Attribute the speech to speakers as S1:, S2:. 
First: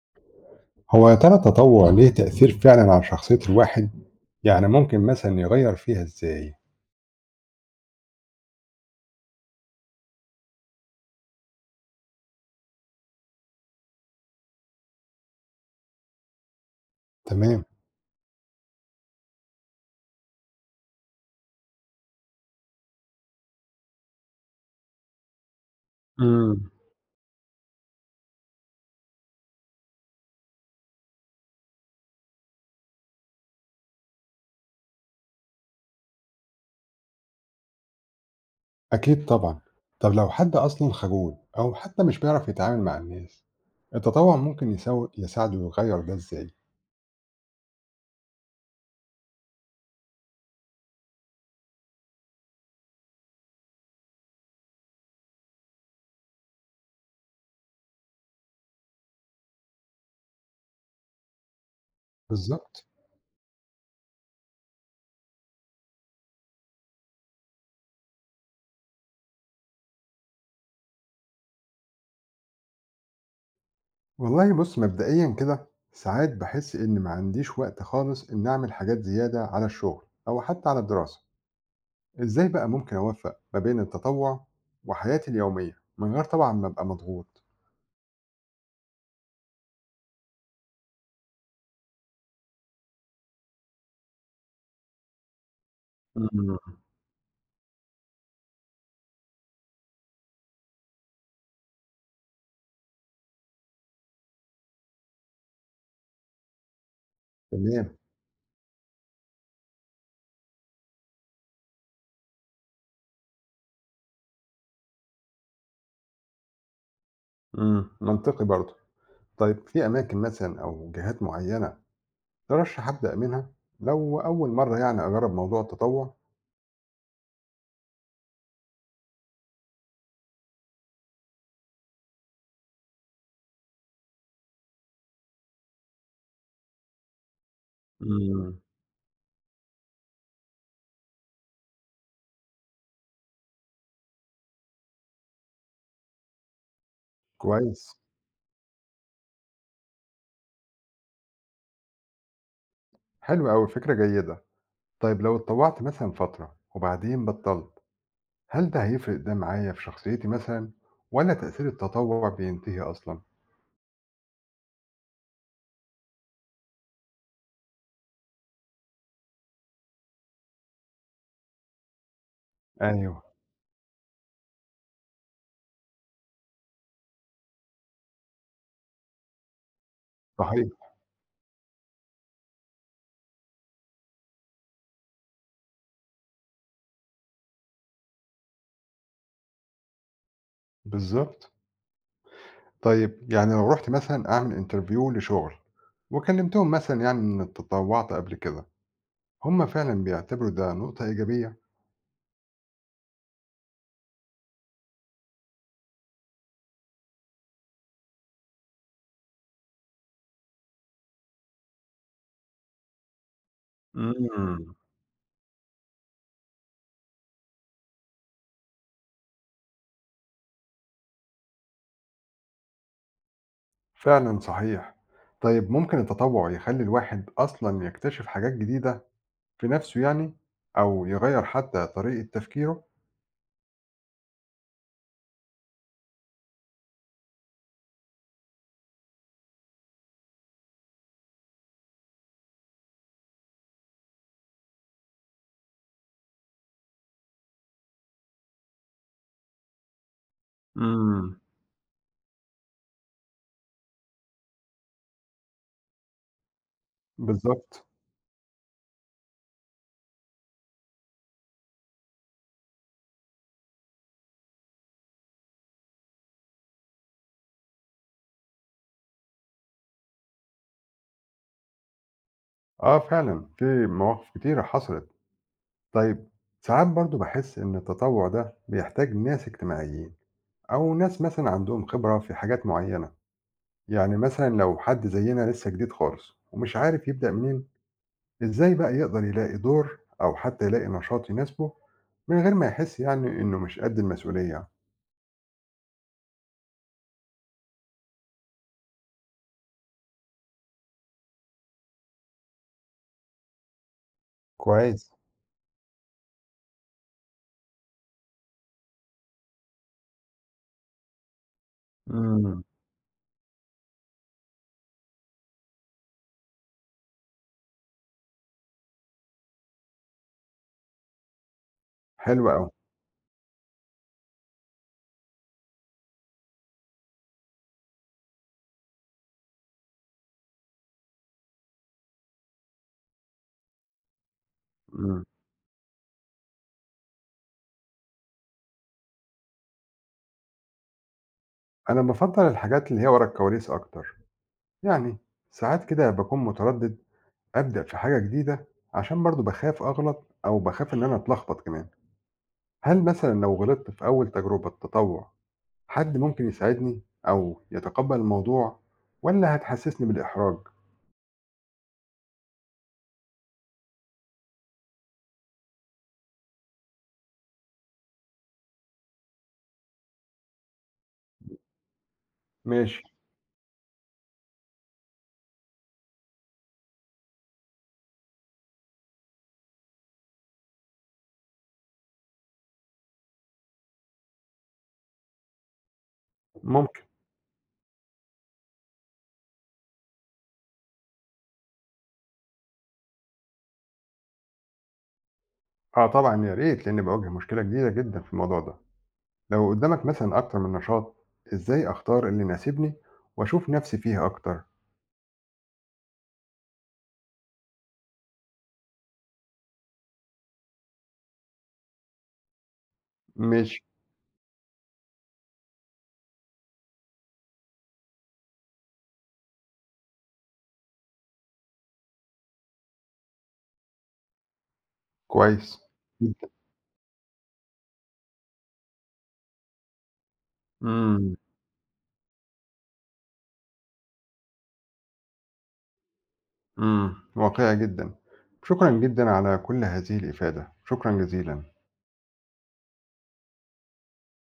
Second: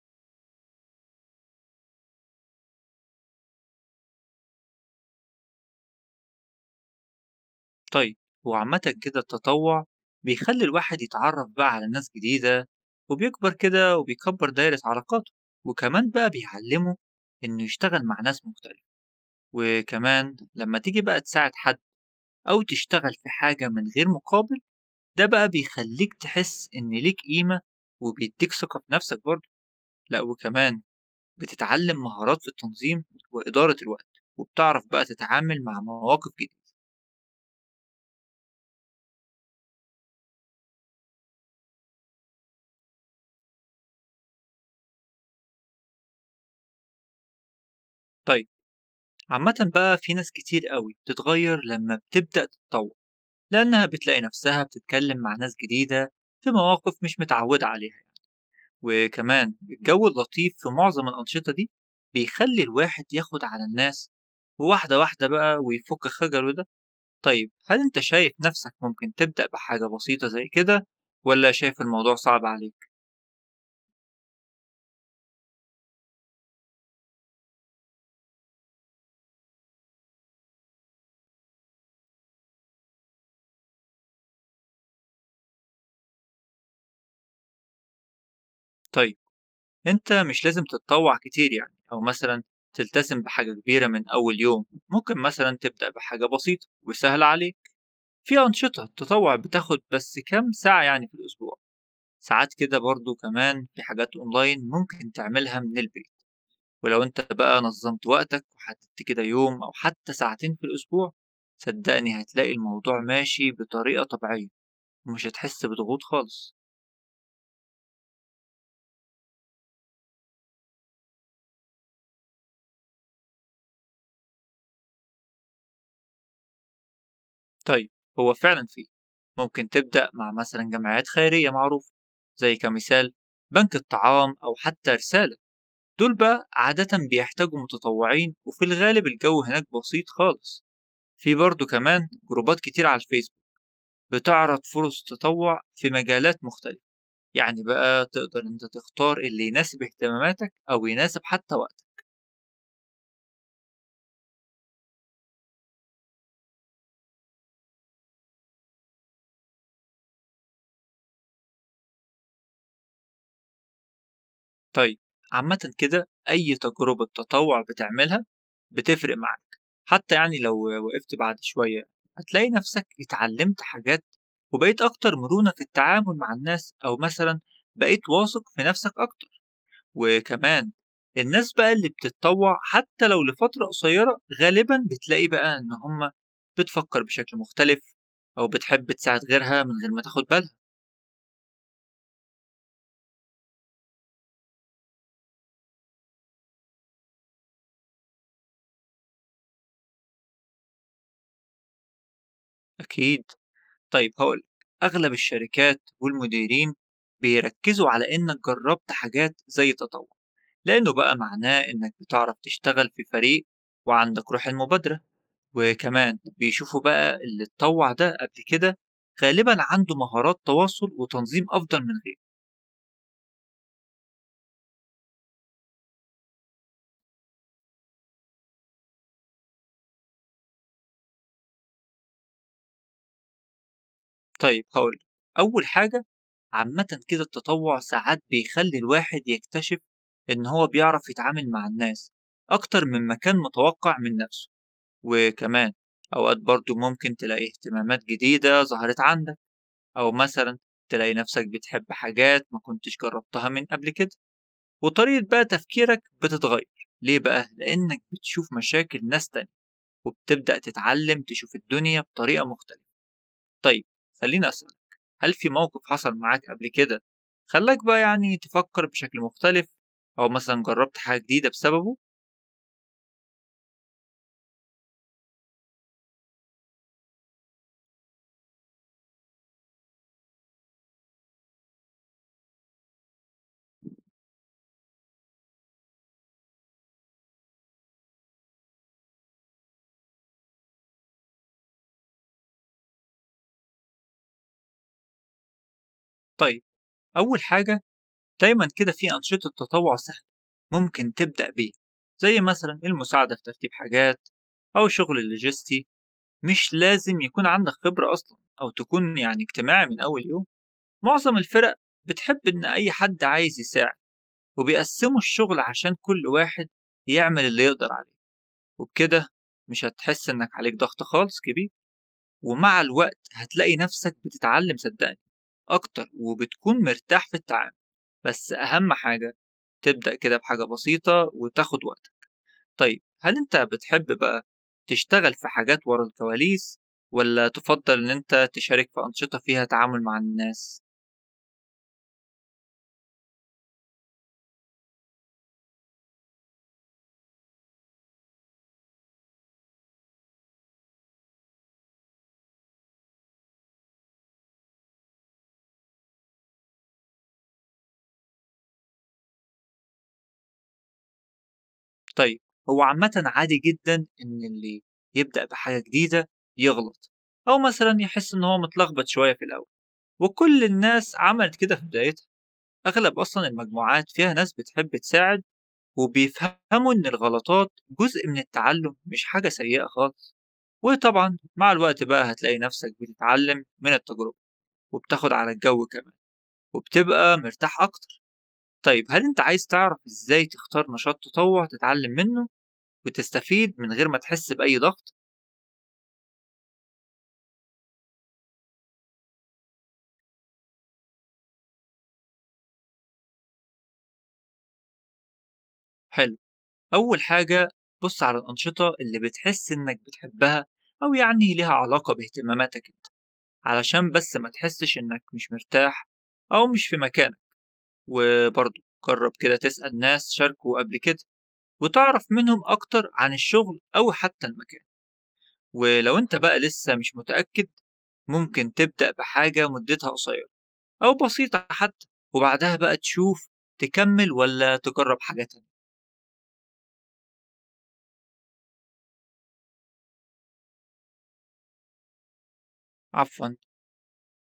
S1: هو يا ترى التطوع ليه تأثير فعلًا على شخصية الواحد؟ يعني ممكن مثلًا يغيّر فيها إزاي؟
S2: طيب، هو عامة كده التطوع بيخلي الواحد يتعرف بقى على ناس جديدة، وبيكبر كده وبيكبر دايرة علاقاته، وكمان بقى بيعلمه إنه
S1: تمام.
S2: يشتغل مع ناس مختلفة. وكمان لما تيجي بقى تساعد حد أو تشتغل في حاجة من غير مقابل، ده بقى بيخليك تحس
S1: إمم.
S2: إن ليك قيمة، وبيديك ثقة في نفسك برضه. لأ وكمان بتتعلم مهارات في التنظيم وإدارة الوقت، وبتعرف بقى تتعامل مع مواقف جديدة.
S1: أكيد طبعًا. طب لو حد أصلًا خجول أو حتى مش بيعرف يتعامل مع الناس، التطوع ممكن يساعده يغيّر ده إزاي؟
S2: طيب، عامة بقى في ناس كتير قوي بتتغير لما بتبدأ تتطور، لأنها بتلاقي نفسها بتتكلم مع ناس جديدة في مواقف مش متعودة عليها. وكمان الجو اللطيف في معظم الأنشطة دي بيخلي
S1: بالضبط.
S2: الواحد ياخد على الناس واحدة واحدة بقى، ويفك خجله ده. طيب، هل أنت شايف نفسك ممكن تبدأ بحاجة بسيطة زي كده، ولا شايف الموضوع صعب عليك؟
S1: والله بُص مبدئيًا كده، ساعات باحس إني ما عنديش وقت خالص إني أعمل حاجات زيادة على الشغل أو حتى على الدراسة. إزاي بقى ممكن أوفّق ما بين التطوع وحياتي اليومية من غير طبعًا ما أبقى مضغوط؟
S2: طيب، انت مش لازم تتطوع كتير يعني، او مثلا تلتزم بحاجة كبيرة من اول يوم. ممكن مثلا تبدأ بحاجة
S1: إمم.
S2: بسيطة وسهلة عليك. في انشطة تطوع بتاخد بس كام ساعة يعني في الاسبوع، ساعات كده. برضو كمان في حاجات اونلاين ممكن تعملها من البيت. ولو انت بقى
S1: تمام.
S2: نظمت وقتك وحددت كده يوم او حتى ساعتين في الاسبوع، صدقني هتلاقي الموضوع ماشي بطريقة طبيعية، ومش هتحس بضغوط خالص.
S1: إمم، منطقي برضه. طيب في أماكن مثلًا أو جهات معيّنة ترشّح أبدأ منها لو أول مرّة يعني أجرّب موضوع التطوّع؟
S2: طيب، هو فعلا فيه. ممكن تبدأ مع مثلا جمعيات خيرية معروفة، زي كمثال بنك الطعام أو حتى رسالة. دول بقى عادة بيحتاجوا متطوعين،
S1: إمم.
S2: وفي الغالب الجو هناك بسيط خالص. في برضه كمان جروبات كتير على الفيسبوك بتعرض فرص تطوع في مجالات مختلفة، يعني
S1: كويس،
S2: بقى تقدر انت تختار اللي يناسب اهتماماتك أو يناسب حتى وقتك.
S1: حلو أوي، فكرة جيدة. طيب لو اتطوّعت مثلًا فترة وبعدين بطّلت، هل ده هيفرق ده معايا في شخصيتي مثلًا والّا تأثير التطوّع بينتهي أصلًا؟
S2: طيب، عامة كده أي تجربة تطوع بتعملها بتفرق معاك، حتى يعني لو وقفت بعد شوية هتلاقي نفسك
S1: أيوه،
S2: اتعلمت حاجات، وبقيت أكتر مرونة في التعامل مع الناس، أو مثلا بقيت واثق في نفسك أكتر.
S1: صحيح،
S2: وكمان الناس بقى اللي بتتطوع حتى لو لفترة قصيرة، غالبا بتلاقي بقى إن هما بتفكر بشكل مختلف، أو بتحب تساعد غيرها من غير ما تاخد بالها.
S1: بالضبط. طيب يعني لو رُحت مثلًا أعمل interview لشُغل وكلّمتهم مثلًا يعني إنّي اتطوّعت قبل كده، هم فعلًا بيعتبروا ده نقطة إيجابية؟
S2: أكيد. طيب هقول، أغلب الشركات والمديرين بيركزوا على إنك جربت حاجات زي التطوع، لأنه بقى معناه إنك بتعرف تشتغل في فريق، وعندك روح
S1: إمم.
S2: المبادرة. وكمان بيشوفوا بقى اللي اتطوع ده قبل كده غالبا عنده مهارات تواصل وتنظيم أفضل من غيره.
S1: فعلًا صحيح. طيب ممكن التطوع يخلّي الواحد أصلًا يكتشف حاجات جديدة في نَفْسه يعني أو يغيّر حتى طريقة تفكيره؟
S2: طيب هقول، أول حاجة، عامة كده التطوع ساعات بيخلي الواحد يكتشف إن هو بيعرف يتعامل مع الناس أكتر من ما كان متوقع من نفسه. وكمان أوقات برضو ممكن تلاقي اهتمامات جديدة ظهرت عندك، أو مثلا تلاقي
S1: إمم.
S2: نفسك بتحب حاجات ما كنتش جربتها من قبل كده. وطريقة بقى تفكيرك بتتغير، ليه بقى؟
S1: بالضبط.
S2: لأنك بتشوف مشاكل ناس تانية، وبتبدأ تتعلم تشوف الدنيا بطريقة مختلفة. طيب، خليني أسألك، هل في موقف حصل معاك قبل كده خلاك بقى يعني تفكر بشكل مختلف، أو مثلا جربت حاجة جديدة بسببه؟
S1: آه فعلًا، في مواقف كتيرة حصلت. طيب ساعات برضه باحس إن التطوع ده بيحتاج ناس اجتماعيين أو ناس مثلًا عندهم خبرة في حاجات معيّنة. يعني مثلًا لو حد زيّنا لسه جديد خالص ومش عارف يبدأ منين، إزاي بقى يقدر يلاقي دور أو حتى يلاقي نشاط يناسبه من غير ما يحس يعني إنه مش قد المسؤولية؟
S2: طيب، أول حاجة، دايما كده في أنشطة تطوع سهلة ممكن تبدأ بيه، زي مثلا المساعدة في ترتيب حاجات، أو
S1: كويس.
S2: شغل اللوجستي. مش لازم يكون عندك خبرة أصلا، أو تكون يعني اجتماعي من أول يوم. معظم الفرق بتحب
S1: امم.
S2: إن أي حد عايز يساعد، وبيقسموا الشغل عشان كل واحد يعمل اللي يقدر عليه. وبكده مش هتحس إنك عليك ضغط خالص كبير.
S1: حلو أوي.
S2: ومع الوقت هتلاقي نفسك بتتعلم، صدقني، أكتر، وبتكون مرتاح في التعامل. بس أهم حاجة تبدأ كده بحاجة بسيطة وتاخد وقتك. طيب، هل أنت بتحب بقى
S1: امم.
S2: تشتغل في حاجات ورا الكواليس، والّا تفضل إن أنت تشارك في أنشطة فيها تعامل مع الناس؟
S1: أنا بفضل الحاجات اللي هي ورا الكواليس أكتر، يعني ساعات كده بكون متردد أبدأ في حاجة جديدة عشان برضه بخاف أغلط أو بخاف إن أنا أتلخبط كمان. هل مثلا لو غلطت في أول تجربة تطوع حد ممكن يساعدني أو يتقبل الموضوع ولا هتحسسني بالإحراج؟
S2: طيب، هو عامةً عادي جدًا إن اللي يبدأ بحاجة جديدة يغلط، أو مثلًا يحس إن هو متلخبط شوية في الأول، وكل الناس عملت كده في بدايتها.
S1: ماشي.
S2: أغلب أصلًا المجموعات فيها ناس بتحب تساعد، وبيفهموا إن الغلطات جزء من التعلم، مش حاجة سيئة خالص. وطبعًا مع الوقت بقى هتلاقي نفسك بتتعلم من التجربة، وبتاخد على الجو كمان،
S1: ممكن.
S2: وبتبقى مرتاح أكتر. طيب، هل أنت عايز تعرف إزاي تختار نشاط تطوع تتعلم منه وتستفيد من غير ما تحس بأي ضغط؟
S1: آه طبعًا يا ريت، لإني باواجه مشكلة جديدة جدًا في الموضوع ده. لو قدّامك مثلًا أكتر من نشاط، إزاي أختار اللي يناسبني وأشوف نفسي فيه أكتر؟
S2: حلو، أول حاجة، بُص على الأنشطة اللي بتحس إنك بتحبها، أو يعني ليها علاقة باهتماماتك أنت،
S1: ماشي،
S2: علشان بس ما تحسش إنك مش مرتاح أو مش في مكانك. وبرضه جرب كده تسأل ناس شاركوا قبل كده، وتعرف منهم أكتر عن الشغل أو حتى المكان.
S1: كويس
S2: ولو أنت
S1: جدًا.
S2: بقى لسه مش متأكد، ممكن تبدأ بحاجة مدتها قصيرة أو
S1: إمم،
S2: بسيطة حتى، وبعدها بقى تشوف تكمل ولا تجرب حاجة تانية.
S1: إمم، واقعي جدًا. شكرًا جدًا على كل هذه الإفادة، شكرًا جزيلًا.
S2: عفوا.